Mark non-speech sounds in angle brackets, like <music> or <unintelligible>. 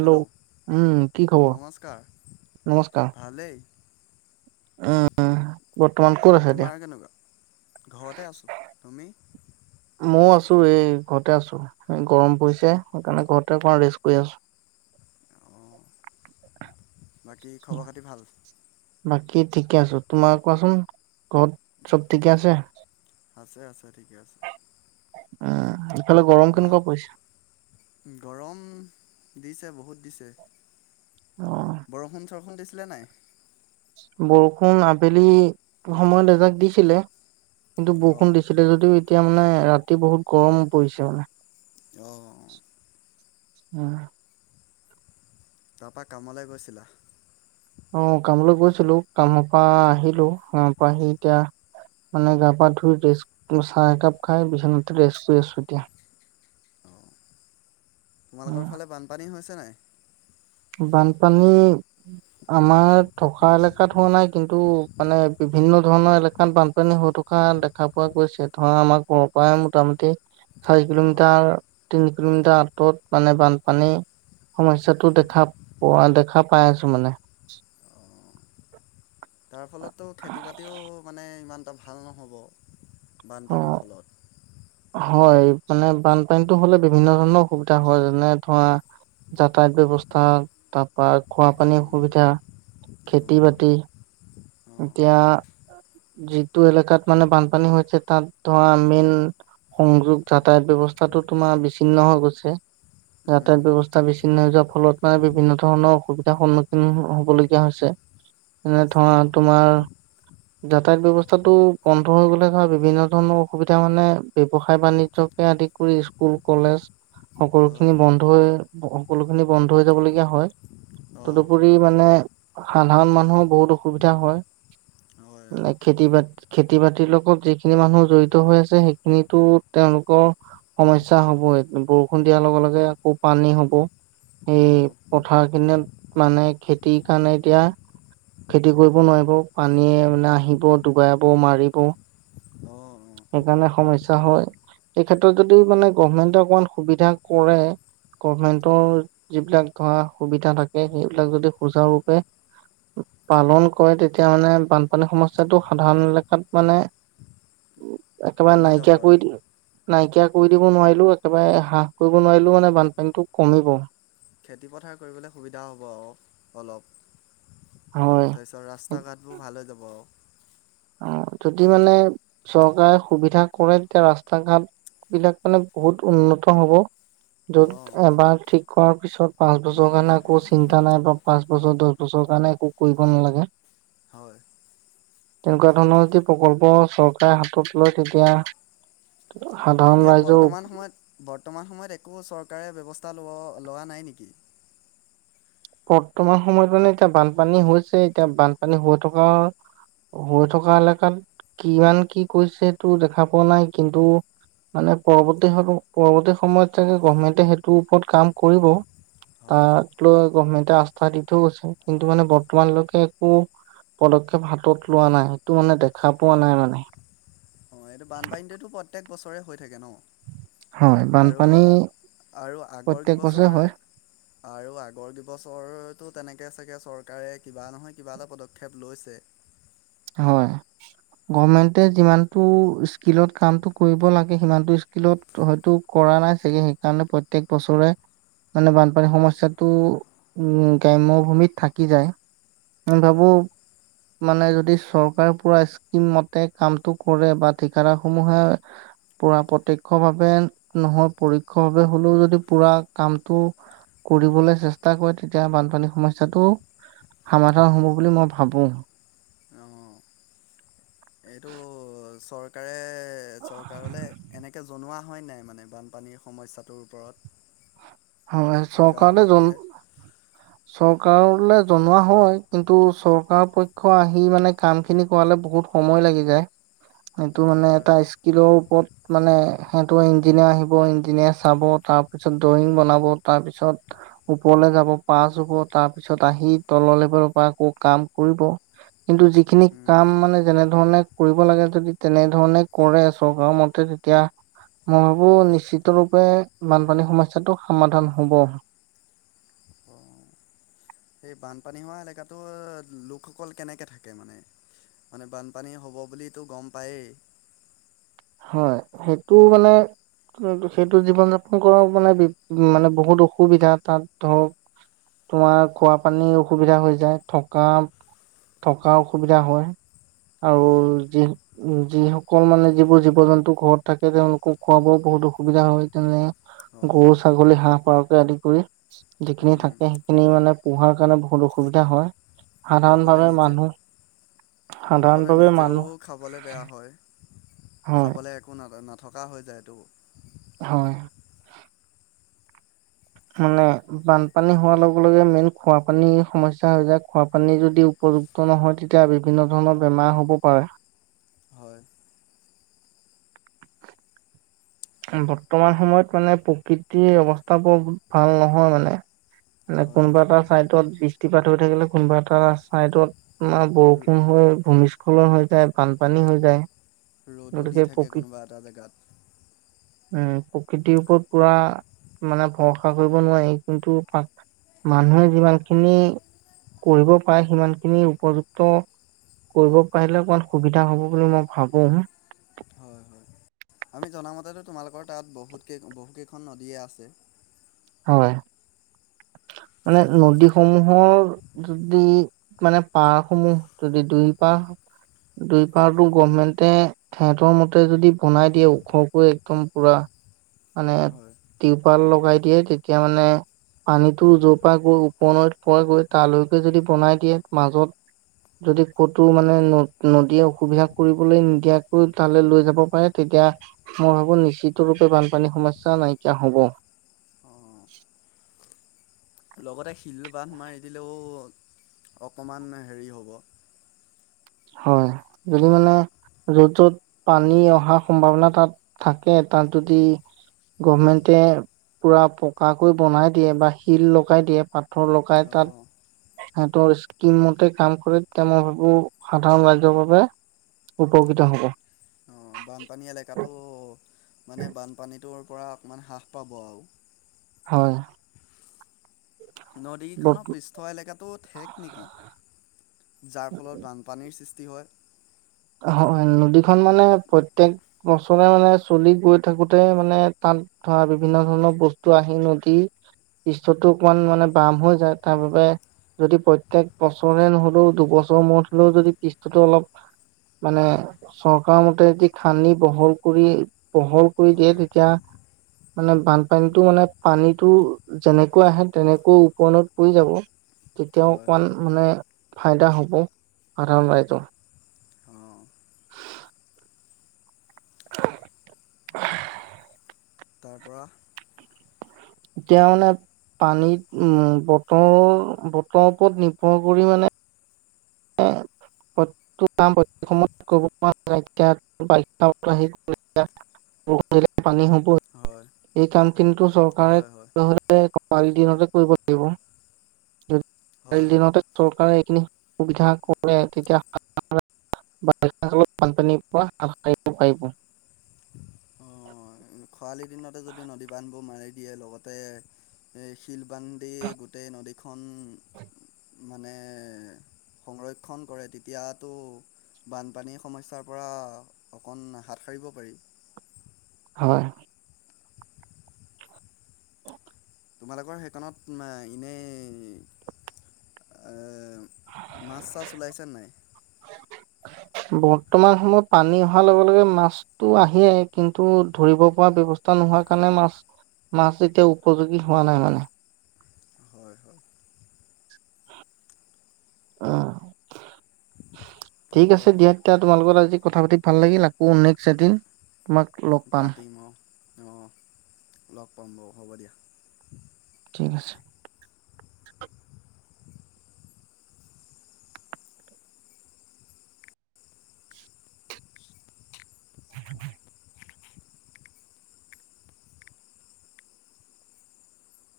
Hello উম কি খবৰ নমস্কাৰ ভালেই। উম, উম। বৰ্তমান ক'ত? তোমাৰ কেনেকুৱা, ঘৰতে আছোঁ তুমি? ময়ো আছো এই ঘৰতে আছো গৰম পৰিছে সেইকাৰণে ঘৰতে অকণমান ৰেষ্ট কৰি আছো। অ, বাকী আছো। খবৰ খাতি ভাল। বাকী ঠিকে আছো। তোমাৰ কোৱাচোন ঘৰত চব ঠিকে আছে। আছে আছে ঠিকে আছে। উম, ইফালে গৰম মা কেনেকুৱা পৰিছে? গৰম দিছে বহুত দিছে। অ বৰষুণ চৰষুণ দিছিলে নাই? বৰষুণ আবেলি সময়ত এজাক দিছিলে। কিন্তু বৰষুণ অঁ দিছিলে যদিও এতিয়া মানে ৰাতি বহুত গৰম পৰিছে মানে। অঁ উম। তাৰপা কামলে গৈছিলা? অ' কামলৈ গৈছিলোঁ, কামপা আহিলো কামপা আহি এতিয়া মানে গাপা ধুই, ৰেছ চাহ একাপ খাই বিছনাতে ৰেষ্ট লৈ আছো এতিয়া। অ তোমালোকৰ ফালে বানপানী হৈছে নাই? বানপানী আমাৰ থকা এলেকাত হোৱা নাই, কিন্তু মানে বিভিন্ন ধৰণৰ এলেকাত বানপানী হৈ থকা দেখা পোৱা গৈছে। ধৰা আমাৰ ঘৰ পৰাই মোটামুটি চাৰি অঁ কিলোমিটাৰ, তিনি কিলোমিটাৰ, আঁতৰত মানে বানপানী সমস্যাতটো দেখ খা পোৱা দেখা পাই আছো মানে। অঁ তাৰ ফলতো খেতি বাতিও, মানে ইমান এটা ভাল নহ'ব, অ বানপানীৰ ফলত। হয়, মানে বানপানীটো হলে বিভিন্ন ধৰণৰ অসুবিধা হয়। যেনে ধৰা যাতায়ত ব্যৱস্থা, তাপা খোৱা পানী উম, সুবিধা, অঁ খেতি-বাতি অঁ এতিয়া যিটো এলেকাত মানে বানপানী হৈছে, তাত তোমা মেইন সংযোগ যাতায়ত ব্যৱস্থাটো তোমাৰ, বিচ্ছিন্ন হৈ গৈছে। যাতায়ত উম ব্যৱস্থা বিচচ্ছন্ন হৈ যোৱাৰ ফলত, মানে বিভিন্ন ধৰণৰ অসুবিধা সন্মুখীন হবলগীয়া হৈছে। এনে হৈছে ধৰা অঁ তোমাৰ যাতায়ত ব্যৱস্থাটো বন্ধ হৈ গ'লে ধৰা বিভিন্ন ধৰণৰ অসুবিধা মানে ব্যৱসায় বাণিজ্যক কে আদি কৰি স্কুল, কলেজ। সকলোখিনি হয় বন্ধ হৈ সকলোখিনি বন্ধ হৈ যাবলগীয়া হয়। অঁ তদুপৰি মানে, সাধাৰণ মানুহৰ বহুত অসুবিধা হয়। হয় অঁ নে খেতি বাতি খেতি বাতিৰ লগত যিখিনি মানুহ জৰি়ত হৈ আছে সেইখিনিটো তেওঁলোকৰ সমস্যা হবই। এই বৰষুণ দিয়া ৰ লগে লগে আকৌ পানী হ'ব। এই অঁ পথাৰ খিনিত, মানে খেতিৰ কাৰণে এতিয়া খেতি কৰিব নোৱাৰিব, পানীয়ে মানে আহিব, ডুগাব, মাৰিব। অ অ সেইকাৰণে সমস্যা হয়। এই ক্ষেত্ৰত যদি মানে, গভমেন্টে অকমান সুবিধা কৰে গভমেণ্টৰ হয় যিবিলাক ধৰা সুবিধা থাকে সেইবিলাক যদি সুচাৰুৰূপে পালন কৰে তেতিয়া মানে বানপানী সমস্যাটো সাধাৰণ এলেকাত মানে একেবাৰে কমি যাব নাইকিয়া আৰু কৰি দিলে নাইকিয়া কৰি দিব নোৱাৰিলোঁ একেবাৰে হ্ৰাস কৰিব নোৱাৰিলোও মানে বানপানীতটো কমিব। খেতিপথাৰ কৰিবলে সুবিধা হ'ব আৰু অলপ। হয়। তাৰপিছত, ৰাস্তা ঘাটবোৰ ভাল হৈ যাব আৰু। অ, যদি মানে, চৰকাৰে সুবিধা কৰে, তেতিয়া ৰাস্তা ঘাট বিলাক মানে, বহুত উন্নত হব। অঁ য'ত এবাৰ ঠিক কৰা পিছত পাঁচ বছৰ কাৰণে একো চিন্তা নাই, বা পাঁচ বছৰ দছ বছৰ কাৰণে এক কৰিব নালাগে। হয়! তেনেকুৱা ধৰণৰ যদি প্ৰকল্প, চৰকাৰে হাতত লয়। তেতিয়া, সাধাৰণ এতিয়া, ৰাইজৰ বৰ্তমান সময়ত, বৰ্তমান সময়ত একো চৰকাৰে ব্যৱস্থা ল-লোৱা নাই নেকি? বৰ্তমান সময়ত মানে, এতিয়া বানপানী হৈছে, এতিয়া বানপানী হৈ থকা হৈ থকা এলেকাত, কিমান কি কৰিছে, এইটো দেখা পোৱা নাই। কিন্তু, মানে, পৰৱৰ্তী সেইটো, পৰৱৰ্তী সময়ত চাগে গভাৰ্ণমেণ্টে সেইটো ওপৰত কাম কৰিব। হয় হয় তাক লৈ, গভমেণ্টে আস্থা দি থৈ গৈছে। কিন্তু মানে, বৰ্তমান লৈকে একো পদক্ষেপ হাতত লোৱা নাই। সেইটো মানে, দেখা পোৱা নাই মানে। অ'! এইটো, বানপানীটোতো প্ৰত্যেক বছৰেই হৈ থাকে, ন'? হয় আৰু, বানপানী আৰু আগৰ প্ৰত্যেক বছৰে কিবছৰ হয় আৰু আগৰ কিবছৰটো তেনেকে চাগে, চৰকাৰে কিবা নহয়, কিবা এটা পদক্ষেপ লৈছে। হয়! গভমেণ্টে যিমানটো, স্কিলত কামটো কৰিব লাগে, সিমানটো স্কিলত ত' হয়তো কৰা নাই চাগে। সেইকাৰণে, প্ৰত্যেক বছৰে মানে, বানপানীৰ সম্যাটো উম, গ্ৰাম্য ভূমিত থাকি যায়। আমি হয় ভাবোঁ! মানে যদি চৰকাৰে পূৰা স্কিম মতে, কামটো কৰে বা ঠিকাদাৰ সমূহে পূৰা প্ৰত্যক্ষ ভাৱে নহয়, পৰোক্ষ ভাৱে হ'লেও যদি, পূৰা কামটো কৰিবলৈ চেষ্টা কৰে। তেতিয়া, বানপানীৰ সমস্যাটো সমাধান হ'ব বুলি মই ভাবোঁ। অঁ এইটো, চৰকাৰে-চৰকাৰলে, এনেকে জনোৱা হয় নাই মানে, বান পানী সমস্যাটোৰ ওপৰত? হয! চৰকাৰলে যোন গাঁওবাসীয়ে? <inaudible> চৰকাৰলে জনোৱা হয়। কিন্তু, চৰকাৰ পক্ষ আহি মানে, কামখিনি কৰালে বহুত সময় লাগি যায়। সেইটো উম, মানে, হয় এটা হয়। স্কিলৰ ওপৰত মানে, সিহঁতৰ ইঞ্জিনিয়াৰ আহিব, ইঞ্জিনিয়াৰ চাব। তাৰপিছত, ড্ৰয়িং বনা ব। তাৰপিছত, ওপৰল যাব, পাছ হ'ব। তাৰপিছত, আহি তলৰ লেবেলৰ পৰা আকৌ কাম কৰিব। কিন্তু, যিখিনি উম, কাম মানে, যেনেধৰণে কৰিব লাগে। যদি, তেনেধৰণে কৰে, চৰকাৰৰ মতে তে তিয়া, মই ভাবোঁ! নিশ্চিত ৰূপে বানপানী সমস্যাটো সমাধান হ'ব। উম। সেই, বানপানী হোৱা এলেকাটো, লোকসকল কেনেকে থাকে মানে? মানে, বানপানী হ'ব বুলিতো গম পায়েই। হয়! সেইটো মানে, কি সেইটো, জীৱন-যাপন কৰাও মানে, মানে বহুত অসুবিধা, তাত ধৰক। তোমাৰ, খোৱা পানীৰ অসুবিধা হৈ যায়, থকা। থকা অসুবিধা হয়। আৰু হয়। যি, যিসকল মানে, যিবোৰ জীৱ-জন্তু ঘৰত থাকে, তেওঁলোকৰো খোৱা বোৱাত বহুত অসুবিধা হয়। তেনে, গৰু, অঁ ছাগলী, হাঁহ, পাৰকে আদি কৰি। যিখিনি উম, থাকে, সেইখিনি মানে, পোহাৰ কাৰণে বহুত অসুবিধা হয়। সাধাৰণ লগতে ভাৱে নিজে মানুহ, সাধাৰণ ভাৱে মানুহ খাবলে বেয়া হয়! হয় খাবলে একো, না-নথকা হৈ যায়তো। হয়! মানে, বানপানী হোৱাৰ লগে-লগে, মেইন খোৱা পানী সমস্যা হৈ যায়। খোৱা পানী যদি উপযু নহয় তেতিয়া বিভিন্ন ধৰণৰ বেমাৰ হ'ব পাৰে হয় বৰ্তমান সময়ত মানে প্ৰকৃতিৰ অৱস্থাবোৰ ভাল নহয় মানে মানে হয় কোনোবা হয় এটা চাইডত বৃষ্টিপাত হৈ থাকিলে কোনোবা এটা চাইডত তোমাৰ বৰষুণ হৈ ভূমিস্খলন হৈ যায় বানপানী হৈ যায় ৰ'দো দি গতিকে থাকে প্ৰকৃ কোনোবা এটা জেগাত উম প্ৰকৃতিৰ ওপৰত পুৰা মানে ভৰসা কৰিব নোৱাৰি কিন্তু তাক মানুহে যিমান খিনি কৰিব পাৰে সিমান খিনি উপযুক্ত কৰিব পাৰিলে অকণমান সুবিধা হ'ব বুলি মই ভাবোং হয় হয় আমি জনামতেতো তোমালোকৰ তাত বহুত কেই বহুকেইখন নদীয়ে আছে হয় মানে নদীসমূহৰ যদি মানে পাৰ সমূহ যদি দুই পাৰ দুই পাৰটো গভমেণ্টে সেঁহতৰ মতে যদি বনাই দিয়ে ওখকৈ একদম পুৰা মানে হয়। টিউপাল লগাই দিয়ে তেতিয়া মানে পানীটো যৰ পৰা গৈ ওপনৈত পৰে গৈ তালৈকে যদি বনাই দিয়ে মাজত যদি ক'তো মানে ন নদীয়ে অসুবিধা কৰিবলৈ নিদিয়াকৈ তালৈ লৈ যাব পাৰে তেতিয়া মই ভাবো নিশ্চিত ৰূপে বানপানীৰ সমস্যা নাইকিয়া হব অঁ, লগতে শিল বান্ধ মাৰি দিলেও অকণমান হেৰি হ'ব হয় যদি মানে য'ত য'ত পানী অহাৰ সম্ভাৱনা তাত থাকে তাত যদি গভৰমেণ্টে পুৰা পকাকৈ বনাই দিয়ে বা শিল লগাই দিয়ে পাথৰ লগাই তাত অ'। সেঁহতৰ স্কিম মতে কাম কৰে তেতিয়া মই ভাবো সাধাৰণ ৰাইজৰ বাবে উপকৃত হ'ব অ বানপানী এলেকাটো মানে বানপানীটোৰ পৰা অকণমান হ্ৰাস পাব আৰু হয় বৰ্ত নদীকেইখনৰ পৃষ্ঠ এলেকাটো ঠেক নেকি যাৰ ফলত বান পানীৰ সৃষ্টি হয় হয় নদীখন মানে প্ৰত্যেক বছৰে মানে চলি গৈ থাকোতে মানে তাত ধৰা বিভিন্ন ধৰণৰ বস্তু আহি নদী পৃষ্টটো অকমান মানে বাম হৈ যায় তাৰ বাবে যদি প্ৰত্যেক বছৰে নহলেও দুবছৰৰ মূৰত হলেও যদি পৃষ্ঠটো অলপ মানে চৰকাৰ মতে যদি খান্দি বহল কৰি বহল কৰি দিয়ে হয়। তেতিয়া মানে বানপানীতো মানে পানীটো যেনেকৈ আহে তেনেকৈ ওপনৈত পৰি যাব তেতিয়া হয় অকণমান হয় মানে ফাইদা হ'ব সাধাৰণ ৰাইজৰ অ' <unintelligible> তাৰপৰা এতিয়া মানে পানীত উম বতৰৰ বতৰৰ ওপৰত নিৰ্ভৰ কৰি মানে অ <unintelligible> পানী হবই। হয়। এই কাম খিনিটো চৰকাৰে হয় হয় নহলে প্ৰপাৰ্টি বাবে কৰিব লাগিব। যদি হয় চৰকাৰৰ হয়। দিনতে চৰকাৰে এইখিনি সুবিধা কৰে তেতিয়া বাৰিষা কালত বানপানীৰ পৰা সাৰিব পাৰিব। অ' খৰালি দিনতে যদি নদী বান্ধবোৰ মাৰি দিয়ে, লগতে এই শিলবান্ধি গোটেই নদীখন সংৰক্ষণ কৰে। বানপানীৰ সমস্যাৰ পৰা অকণ হাত সাৰিব পাৰি। হয়। তোমালোকৰ সেইখনত এনেই মা, অহ মাছ- চাছ ওলাইছে নাই? বৰ্তমান সময়ত পানী অহাৰ লগে- লগে মাছ টো আহে, কিন্তু ধৰিব পৰা ব্যৱস্থা নোহোৱাৰ কাৰণে মাছ মাছ এতিয়া উপযোগী হোৱা নাই মানে। হয়, হয়। তাৰ ঠিক আছে পৰা দিয়া, এতিয়া তোমাৰ লগত আজি কথা পাতি ভাল লাগিল আকৌ নেক্সট এদিন তোমাক লগ পাম। অ', লগ পাম বাৰু, হ'ব দিয়া। ঠিক আছে। <inaudible>